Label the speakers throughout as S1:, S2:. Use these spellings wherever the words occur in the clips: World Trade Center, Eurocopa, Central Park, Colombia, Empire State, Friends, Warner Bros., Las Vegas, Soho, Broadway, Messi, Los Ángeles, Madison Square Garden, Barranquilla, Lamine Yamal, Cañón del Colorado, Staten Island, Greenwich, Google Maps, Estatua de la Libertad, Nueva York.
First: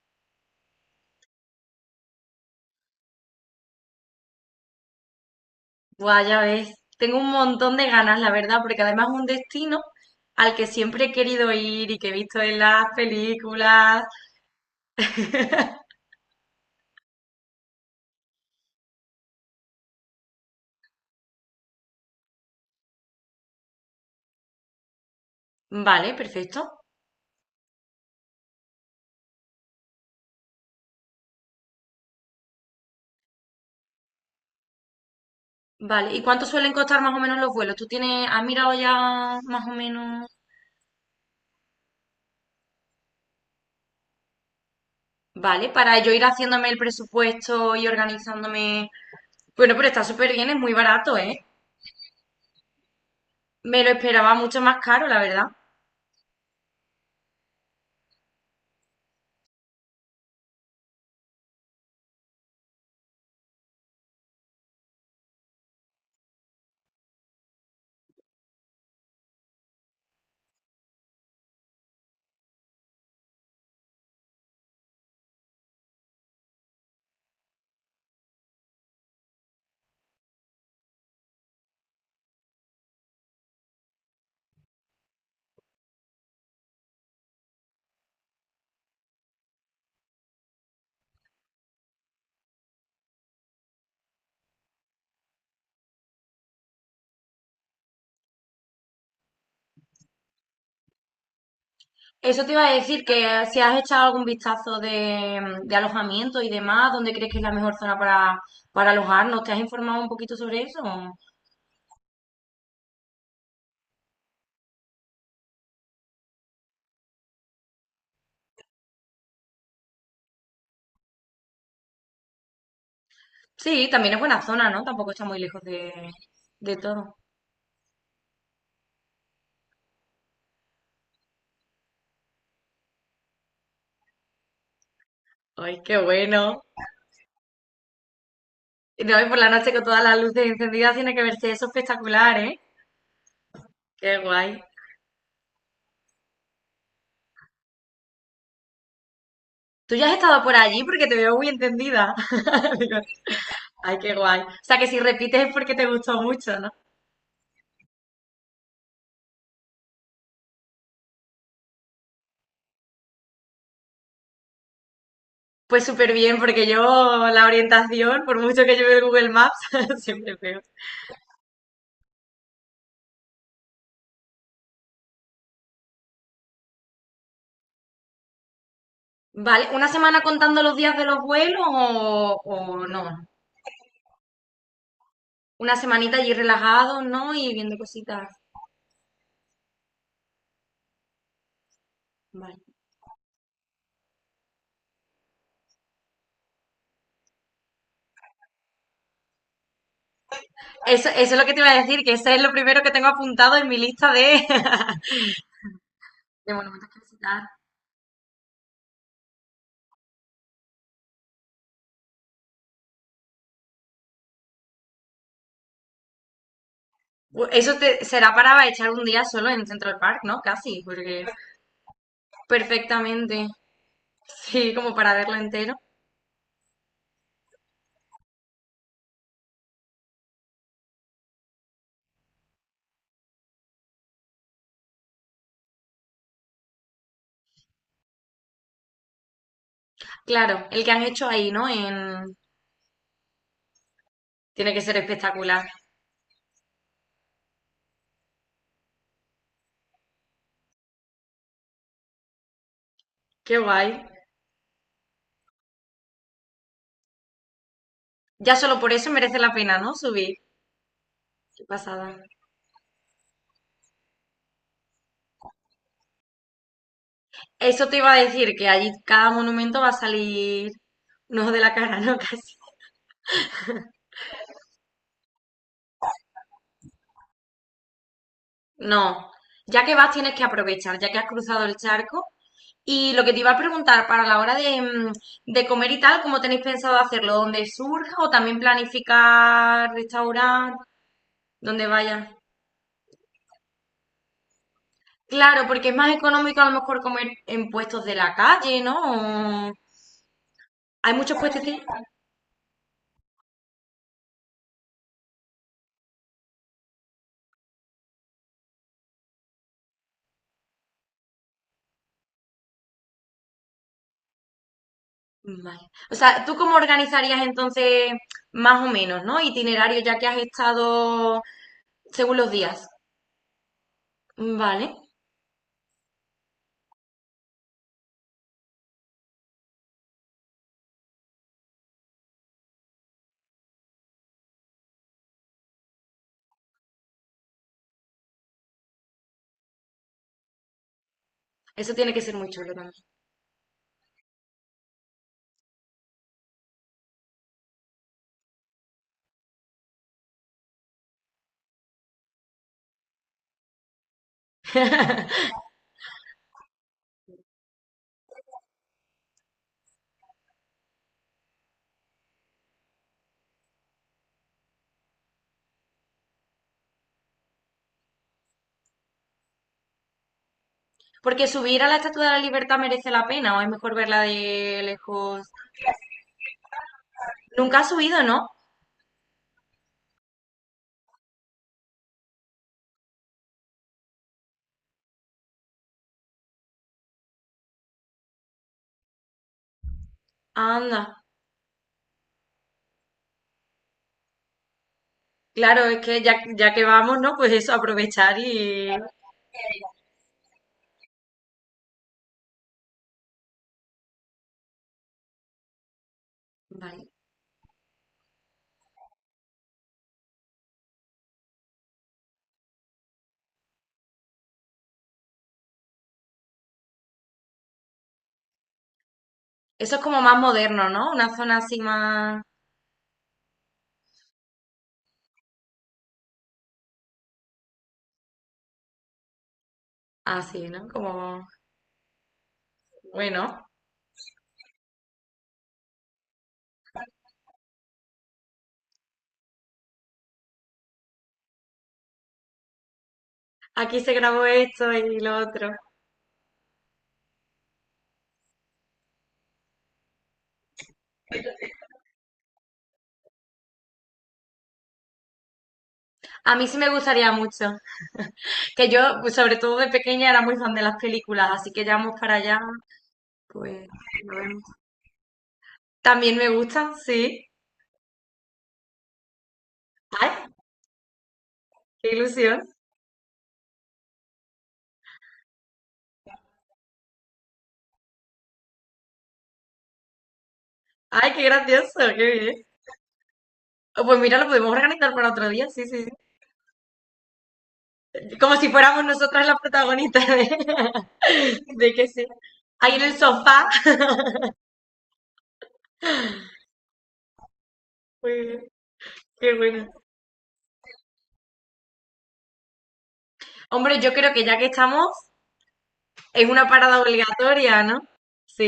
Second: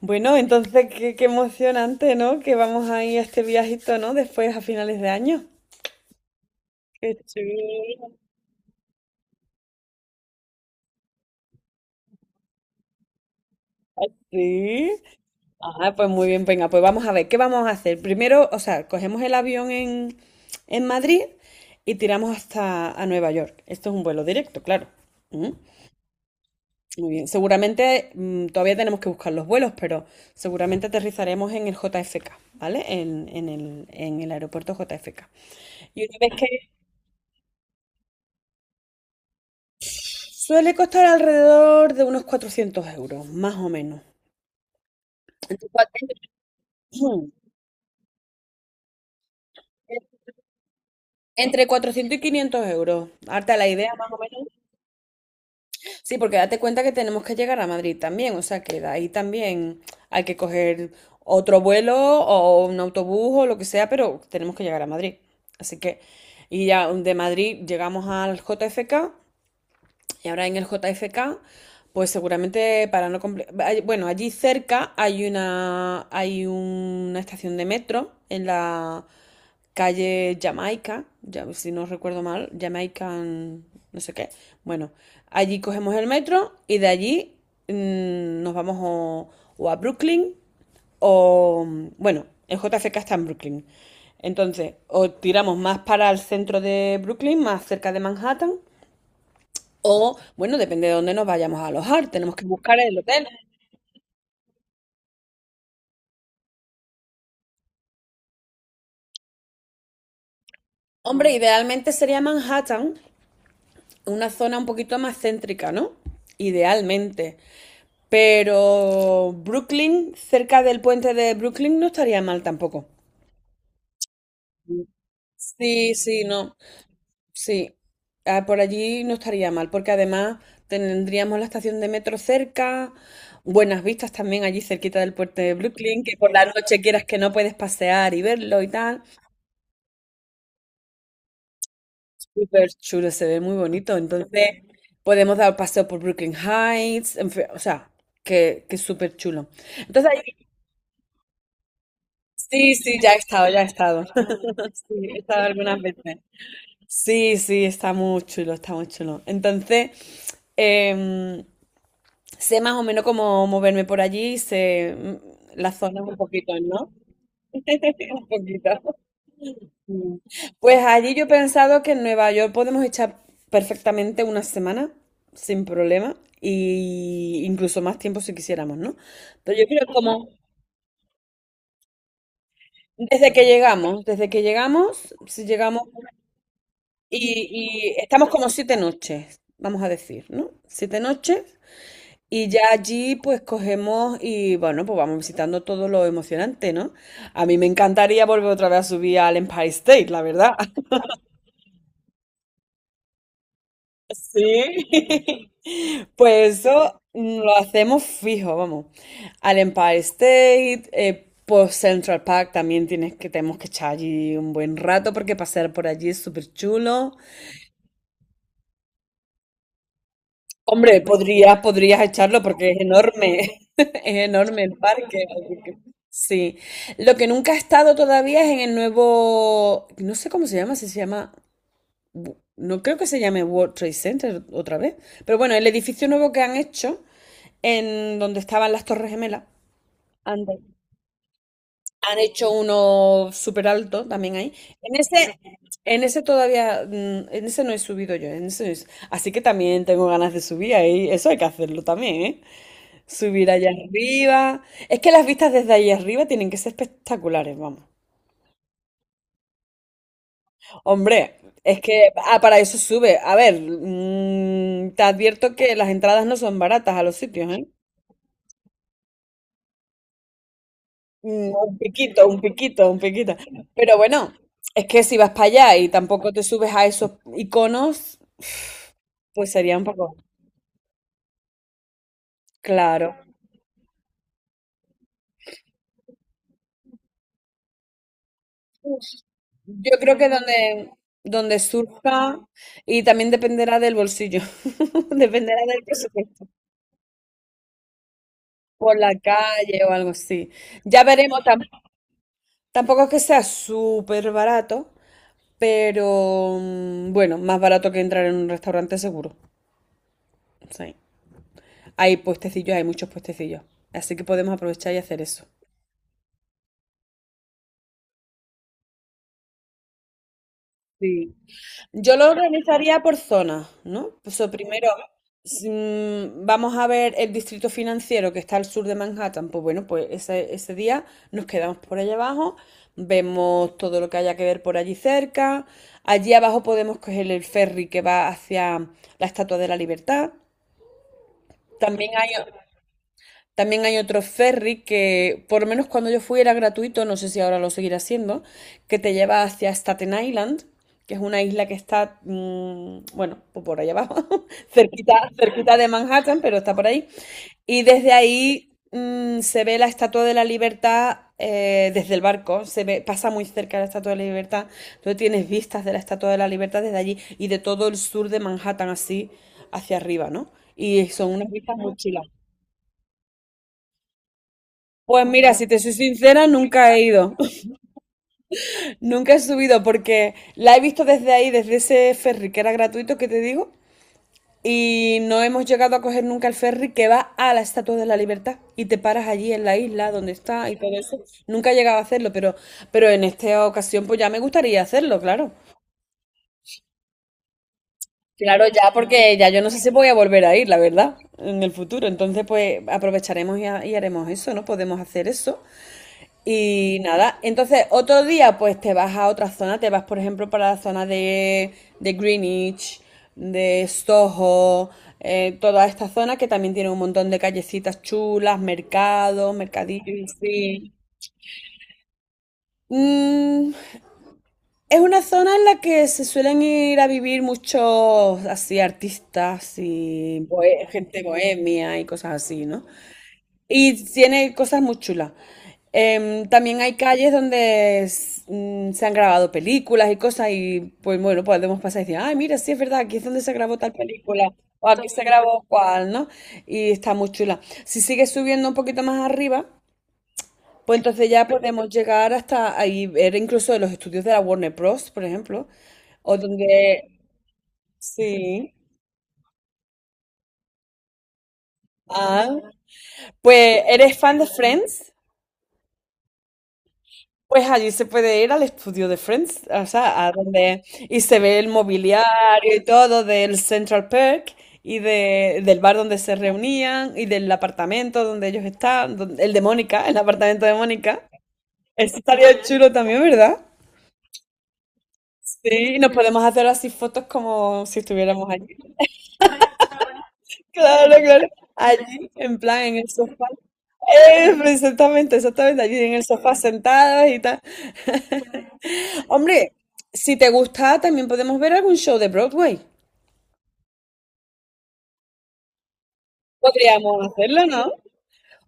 S1: Bueno, entonces qué, qué emocionante, ¿no? Que vamos a ir a este viajito, ¿no? Después a finales de año.
S2: Buah, ya ves,
S1: Qué
S2: tengo un montón de
S1: chulo.
S2: ganas, la verdad, porque además es un destino al que siempre he querido ir y que he visto en las películas.
S1: Ah, sí. Ah, pues muy bien, venga, pues vamos a ver, ¿qué vamos a hacer? Primero, o sea, cogemos el avión en Madrid y tiramos hasta a Nueva York. Esto es un vuelo directo, claro. Mm,
S2: Vale, perfecto.
S1: muy bien, seguramente todavía tenemos que buscar los vuelos, pero seguramente aterrizaremos en el JFK, ¿vale? En el aeropuerto JFK. Y
S2: Vale,
S1: una
S2: ¿y
S1: vez que
S2: cuánto suelen costar más o menos los vuelos? ¿Tú tienes, has mirado ya más o menos?
S1: suele costar alrededor de unos 400 euros, más o menos.
S2: Vale, para yo ir haciéndome el
S1: Ujú.
S2: presupuesto y organizándome. Bueno, pero está súper bien, es muy barato, ¿eh?
S1: Entre 400 y 500 euros. Harta la
S2: Me lo
S1: idea, más o
S2: esperaba
S1: menos.
S2: mucho más caro, la verdad.
S1: Sí, porque date cuenta que tenemos que llegar a Madrid también, o sea que de ahí también hay que coger otro vuelo o un autobús o lo que sea, pero tenemos que llegar a Madrid. Así que, y ya de Madrid llegamos al JFK. Y ahora en el JFK, pues seguramente para no comple- bueno, allí cerca hay una estación de metro en la calle Jamaica, ya si no recuerdo mal, Jamaican no sé qué. Bueno, allí cogemos el metro y de allí, nos vamos o a Brooklyn o bueno, el JFK está en Brooklyn. Entonces, o tiramos más para el centro de Brooklyn, más cerca de Manhattan, o, bueno, depende de dónde nos vayamos a alojar, tenemos que
S2: Eso te iba a
S1: buscar el
S2: decir, que
S1: hotel.
S2: si has echado algún vistazo de, de alojamiento y demás, ¿dónde crees que es la mejor zona para alojarnos? ¿Te has informado un poquito sobre eso?
S1: Hombre, idealmente sería Manhattan, una zona un poquito más céntrica, ¿no? Idealmente. Pero Brooklyn, cerca del puente de Brooklyn, no estaría mal tampoco.
S2: Sí, también es buena zona, ¿no? Tampoco está muy lejos
S1: Sí, sí, no.
S2: de todo.
S1: Sí, ah, por allí no estaría mal, porque además tendríamos la estación de metro cerca, buenas vistas también allí cerquita del puente de
S2: ¡Ay, qué
S1: Brooklyn, que por la
S2: bueno!
S1: noche quieras que no puedes pasear y verlo y tal.
S2: Y no, y por la noche con todas las luces encendidas tiene que verse eso espectacular, ¿eh?
S1: Súper chulo, se ve muy bonito.
S2: ¡Qué
S1: Entonces,
S2: guay!
S1: podemos dar paseo por Brooklyn Heights, en fin, o sea, que es súper chulo.
S2: ¿Tú ya
S1: Entonces,
S2: has estado
S1: ahí-
S2: por allí? Porque te veo muy encendida.
S1: sí, sí,
S2: Digo,
S1: ya he estado, ya he
S2: ¡ay,
S1: estado.
S2: qué guay! O sea, que
S1: Sí,
S2: si
S1: he estado
S2: repites es porque
S1: algunas
S2: te
S1: veces.
S2: gustó mucho, ¿no?
S1: Sí, sí, está muy chulo, está muy chulo. Entonces, em, sé más o menos cómo moverme por allí, sé, las
S2: Pues
S1: zonas
S2: súper
S1: un
S2: bien,
S1: poquito,
S2: porque yo
S1: ¿no?
S2: la orientación,
S1: Un
S2: por mucho que lleve
S1: poquito.
S2: el Google Maps,
S1: Mm.
S2: siempre peor.
S1: Pues allí yo he pensado que en Nueva York podemos echar perfectamente una semana sin problema y incluso más tiempo si quisiéramos, ¿no? Pero yo
S2: Vale,
S1: creo
S2: ¿una semana
S1: como
S2: contando los días de los vuelos o no?
S1: desde que llegamos, si
S2: Una
S1: llegamos
S2: semanita allí relajado, ¿no? Y viendo
S1: y estamos
S2: cositas.
S1: como 7 noches, vamos a decir, ¿no? 7 noches y ya
S2: Vale.
S1: allí pues cogemos y bueno, pues vamos visitando todo lo emocionante, ¿no? A mí me encantaría volver otra vez a subir al Empire State, la verdad.
S2: Eso es lo que te iba a decir, que ese es lo primero que tengo apuntado en mi lista de,
S1: Sí,
S2: de
S1: pues
S2: monumentos
S1: eso,
S2: que visitar.
S1: lo hacemos fijo, vamos. Al Empire State, por Central Park también tenemos que echar allí un buen rato porque pasear por allí es súper chulo.
S2: Bu- eso te, será para echar un día solo en Central Park, ¿no? Casi,
S1: Hombre,
S2: porque
S1: podrías echarlo porque es enorme,
S2: perfectamente.
S1: es enorme el
S2: Sí, como para
S1: parque.
S2: verlo
S1: Así
S2: entero.
S1: que sí. Lo que nunca he estado todavía es en el nuevo, no sé cómo se llama, si se llama, no creo que se llame World Trade Center otra vez, pero bueno, el edificio nuevo que han hecho en donde estaban las Torres Gemelas, antes.
S2: Claro, el que han hecho ahí, ¿no?
S1: Han
S2: En,
S1: hecho uno súper alto también ahí.
S2: tiene que
S1: En
S2: ser
S1: ese,
S2: espectacular.
S1: en ese no he subido yo, en ese no he su- así que también tengo ganas de subir ahí. Eso hay que hacerlo también, ¿eh? Subir
S2: Qué
S1: allá
S2: guay.
S1: arriba. Es que las vistas desde ahí arriba tienen que ser espectaculares, vamos.
S2: Ya solo por eso merece la pena, ¿no? Subir.
S1: Hombre,
S2: Qué
S1: es que
S2: pasada.
S1: para eso sube. A ver, te advierto que las entradas no son baratas a los sitios, ¿eh?
S2: Eso te iba a decir, que allí cada monumento va a salir un
S1: Mm,
S2: ojo de la
S1: un
S2: cara, ¿no?
S1: piquito, un
S2: Casi.
S1: piquito, un piquito. Pero bueno, es que si vas para allá y tampoco te subes a esos iconos,
S2: No.
S1: pues sería un
S2: Ya que vas,
S1: poco,
S2: tienes que aprovechar, ya que has cruzado el charco. Y
S1: claro.
S2: lo que te iba a preguntar, para la hora de, de comer y tal, ¿cómo tenéis pensado hacerlo? ¿Dónde surja o también planificar
S1: Yo creo que
S2: restaurar?
S1: donde
S2: ¿Dónde vaya?
S1: surja, y también dependerá del bolsillo, dependerá
S2: Claro,
S1: del
S2: porque es más
S1: presupuesto,
S2: económico a lo mejor comer en puestos de la calle,
S1: por la
S2: ¿no? O-
S1: calle o algo así. Ya
S2: hay muchos
S1: veremos,
S2: puestos.
S1: tam- tampoco es que sea súper barato, pero, bueno, más barato que entrar en un restaurante seguro. Sí. Hay puestecillos, hay muchos puestecillos. Así que podemos aprovechar y hacer eso.
S2: Vale. O sea, ¿tú cómo organizarías entonces más o menos, ¿no? Itinerario ya que has
S1: Sí.
S2: estado
S1: Yo lo
S2: según los días.
S1: organizaría por zonas, ¿no? Pues o sea,
S2: Vale.
S1: primero si, vamos a ver el distrito financiero que está al sur de Manhattan. Pues bueno, pues ese día nos quedamos por allá abajo, vemos todo lo que haya que ver por allí cerca. Allí abajo podemos coger el ferry que va hacia la Estatua de la Libertad.
S2: Eso
S1: También
S2: tiene que
S1: hay
S2: ser muy chulo también.
S1: También hay otro ferry que, por lo menos cuando yo fui, era gratuito, no sé si ahora lo seguirá siendo, que te lleva hacia Staten Island, que es una isla que está, bueno, pues por allá abajo, cerquita, cerquita de Manhattan, pero está por ahí. Y desde ahí, se ve la Estatua de la Libertad, desde el barco, se ve, pasa muy cerca la Estatua de la Libertad, entonces tienes vistas de la Estatua de la Libertad desde allí y de todo el sur de Manhattan así hacia arriba, ¿no? Y son
S2: Porque
S1: unas vistas
S2: subir a
S1: muy
S2: la
S1: chulas.
S2: Estatua de la Libertad merece la pena o es mejor verla de
S1: Pues
S2: lejos.
S1: mira, si te soy sincera, nunca he ido.
S2: Nunca has subido, ¿no?
S1: Nunca he subido porque la he visto desde ahí, desde ese ferry que era gratuito que te digo. Y no hemos llegado a coger nunca el ferry que va a la Estatua de la Libertad y te paras allí en la isla donde está y todo
S2: Anda.
S1: eso. Nunca he llegado a hacerlo, pero en esta ocasión pues ya me gustaría hacerlo, claro.
S2: Claro, es que ya, ya que vamos, ¿no? Pues eso, aprovechar
S1: Claro,
S2: y...
S1: ya porque ya yo no sé si voy a volver a ir, la verdad, en el futuro. Entonces pues aprovecharemos y, y haremos eso, ¿no? Podemos hacer eso. Y
S2: Vale.
S1: nada, entonces otro día pues te vas a otra zona, te vas por ejemplo para la zona de Greenwich, de Soho, toda esta zona que también tiene un montón de callecitas chulas, mercados,
S2: Eso es
S1: mercadillos
S2: como
S1: y
S2: más moderno,
S1: así.
S2: ¿no? Una zona así más...
S1: Mm, es una zona en la que se suelen ir a vivir muchos así artistas y
S2: Así, ¿no?
S1: gente
S2: Como...
S1: bohemia y cosas así, ¿no?
S2: Bueno,
S1: Y tiene cosas muy chulas. Em, también hay calles donde se han grabado películas y cosas y pues bueno, podemos pasar y decir, ay, mira, sí es verdad, aquí es donde se grabó tal
S2: aquí se grabó
S1: película o
S2: esto
S1: aquí
S2: y
S1: se
S2: lo
S1: grabó
S2: otro.
S1: cual, ¿no? Y está muy chula. Si sigues subiendo un poquito más arriba, pues entonces ya podemos llegar hasta ahí, ver incluso de los estudios de la Warner Bros., por ejemplo, o
S2: A mí sí me
S1: donde...
S2: gustaría mucho.
S1: Sí.
S2: Que yo, pues, sobre todo de pequeña, era muy fan de las películas, así que ya vamos para
S1: Ah,
S2: allá,
S1: pues,
S2: pues
S1: ¿eres fan
S2: lo
S1: de
S2: vemos.
S1: Friends?
S2: También me gustan, sí.
S1: Pues allí se puede ir al estudio de Friends, o sea,
S2: ¡Ay,
S1: a donde y se ve el
S2: qué ilusión!
S1: mobiliario y todo del Central Park y del bar donde se reunían y del apartamento donde ellos están, el de Mónica, el apartamento de Mónica.
S2: ¡Ay, qué gracioso!
S1: Eso
S2: ¡Qué bien!
S1: estaría chulo también, ¿verdad?
S2: Oh, pues mira, lo podemos organizar para otro día, sí,
S1: Sí, y
S2: sí, sí.
S1: nos podemos hacer así fotos como si estuviéramos
S2: Como
S1: allí.
S2: si fuéramos nosotras las protagonistas de,
S1: Claro, claro.
S2: de que sí.
S1: Allí, en plan,
S2: Ahí
S1: en
S2: en
S1: el
S2: el
S1: sofá.
S2: sofá.
S1: Exactamente, exactamente, allí en el sofá sentadas y tal.
S2: Muy bien. Qué
S1: Hombre,
S2: bueno.
S1: si te gusta, también podemos ver algún show de Broadway.
S2: Hombre, yo creo que ya que estamos, es una parada
S1: Podríamos hacerlo,
S2: obligatoria,
S1: ¿no?
S2: ¿no?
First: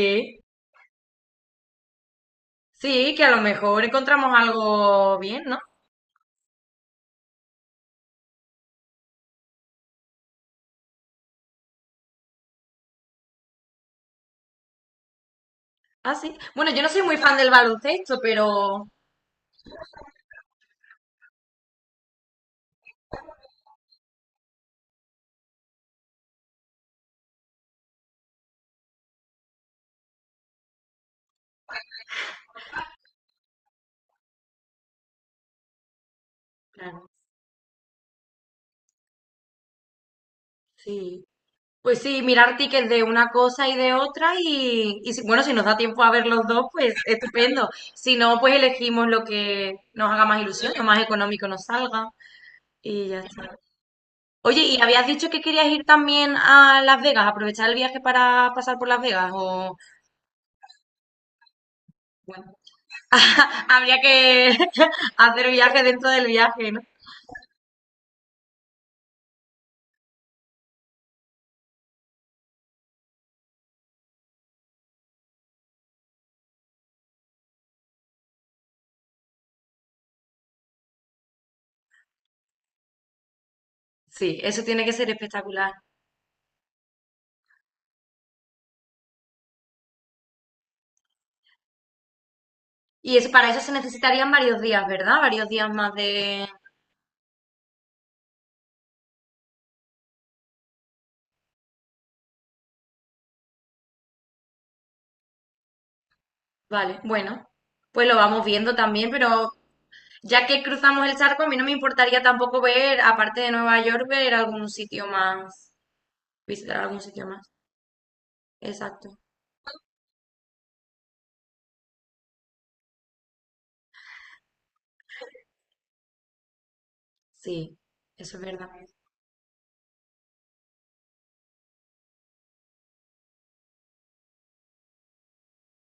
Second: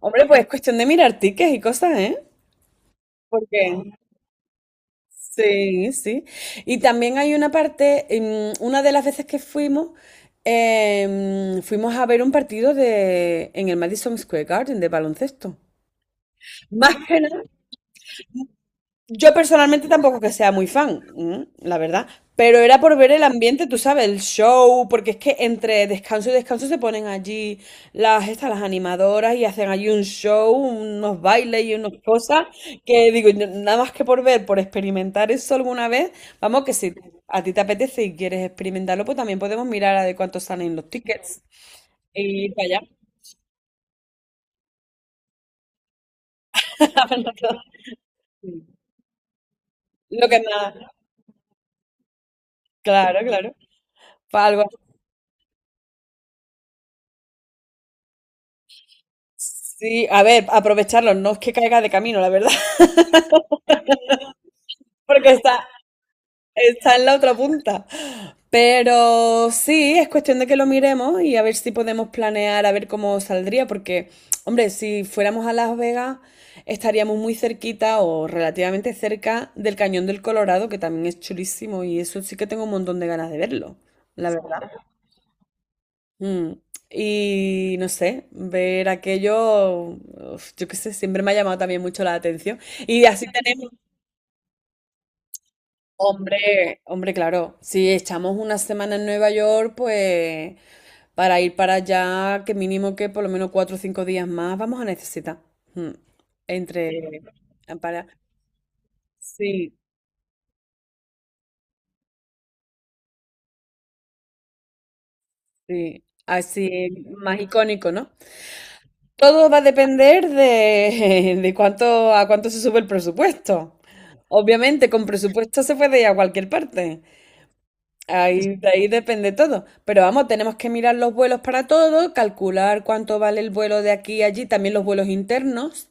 S1: Hombre, pues es cuestión de mirar tickets y cosas, ¿eh?
S2: sí, que a lo
S1: Porque
S2: mejor encontramos algo bien, ¿no?
S1: sí, sí. Y también hay una parte, una de las veces que fuimos, fuimos a ver un partido de en el Madison Square Garden de baloncesto.
S2: Ah, sí. Bueno, yo no
S1: Más
S2: soy muy
S1: que
S2: fan
S1: nada,
S2: del baloncesto, pero
S1: yo personalmente tampoco que sea muy fan, la verdad, pero era por ver el ambiente, tú sabes, el show, porque es que entre descanso y descanso se ponen allí las estas, las animadoras y hacen allí un show, unos bailes y unas cosas que digo, yo nada más que por ver, por experimentar eso alguna vez, vamos que si
S2: claro,
S1: a ti te apetece y quieres experimentarlo, pues también podemos mirar a de cuánto salen los
S2: sí.
S1: tickets
S2: Pues sí,
S1: y ir
S2: mirar
S1: para allá.
S2: tickets de una cosa y de otra y si- bueno, si nos da tiempo a ver los dos, pues estupendo. Si no, pues elegimos lo que nos haga
S1: Lo que
S2: más ilusión, lo
S1: nada,
S2: más económico nos salga y
S1: claro,
S2: ya
S1: claro.
S2: está.
S1: Para
S2: Oye,
S1: algo
S2: ¿y habías dicho que querías ir también a Las Vegas, aprovechar el viaje para pasar por Las Vegas? O
S1: así, a ver, aprovecharlo, no es que caiga de camino, la
S2: bueno,
S1: verdad.
S2: habría que
S1: Porque
S2: hacer
S1: está,
S2: viaje dentro del viaje, ¿no?
S1: está en la otra punta. Pero sí, es cuestión de que lo miremos y a ver si podemos planear, a ver cómo saldría, porque, hombre, si fuéramos a Las Vegas, estaríamos muy cerquita o relativamente cerca del Cañón del Colorado, que también es chulísimo y eso sí que tengo un montón de ganas de verlo, la
S2: Sí,
S1: verdad.
S2: eso tiene que ser espectacular.
S1: Mm, y no sé, ver aquello, uf, yo qué sé, siempre me ha llamado también mucho la atención. Y
S2: Y
S1: así
S2: eso, para eso
S1: tenemos...
S2: se necesitarían varios días, ¿verdad? Varios días más de...
S1: Hombre, hombre, claro. Si echamos una semana en Nueva York, pues para ir para allá, que mínimo que por lo menos cuatro o cinco días más vamos a necesitar. Mm.
S2: Vale,
S1: Entre
S2: bueno,
S1: para.
S2: pues lo vamos viendo también, pero
S1: Sí,
S2: ya que cruzamos el charco, a mí no me importaría tampoco ver, aparte de Nueva York, ver algún sitio más,
S1: sí. Así
S2: visitar algún sitio
S1: más
S2: más.
S1: icónico, ¿no?
S2: Exacto.
S1: Todo va a depender de, de cuánto a cuánto se sube el presupuesto. Obviamente, con presupuesto se puede ir a cualquier parte.
S2: Sí, eso es
S1: Ahí, de
S2: verdad.
S1: ahí depende todo. Pero vamos, tenemos que mirar los vuelos para todo, calcular cuánto vale el vuelo de aquí a allí, también los vuelos internos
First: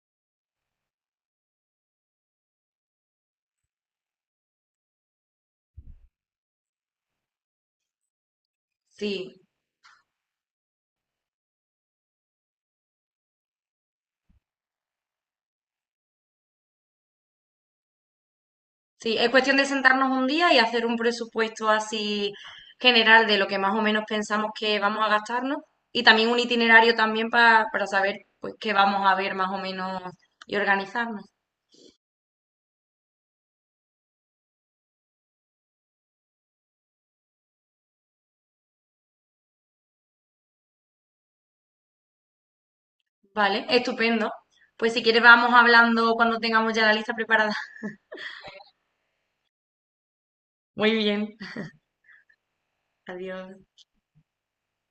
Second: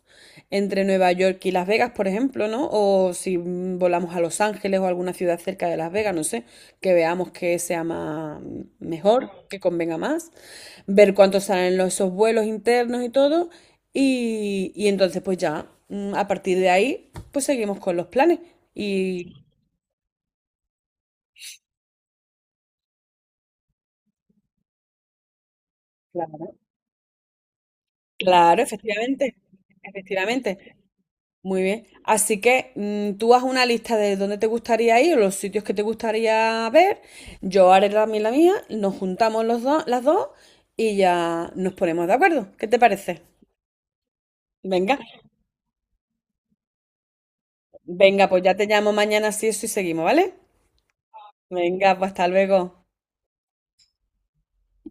S1: entre Nueva York y Las Vegas, por ejemplo, ¿no? O si, volamos a Los Ángeles o alguna ciudad cerca de Las Vegas, no sé, que veamos que sea más mejor,
S2: Sí,
S1: que convenga más, ver cuánto salen los, esos vuelos internos y todo, y entonces pues ya, a partir de ahí, pues seguimos con los planes.
S2: sí, es
S1: Y
S2: cuestión de sentarnos un día y hacer un presupuesto así general de lo que más o menos pensamos que vamos a gastarnos y también un
S1: claro.
S2: itinerario también pa- para saber pues
S1: Claro,
S2: qué vamos a ver
S1: efectivamente,
S2: más o menos y
S1: efectivamente.
S2: organizarnos.
S1: Muy bien. Así que, tú haz una lista de dónde te gustaría ir, los sitios que te gustaría ver. Yo haré también la mía, nos juntamos las dos y ya nos ponemos de acuerdo. ¿Qué te parece?
S2: Vale, estupendo. Pues
S1: Venga,
S2: si quieres vamos hablando cuando tengamos ya la lista preparada.
S1: venga, pues ya te llamo mañana si eso y seguimos, ¿vale?
S2: Muy bien.
S1: Venga, pues hasta luego.
S2: Adiós.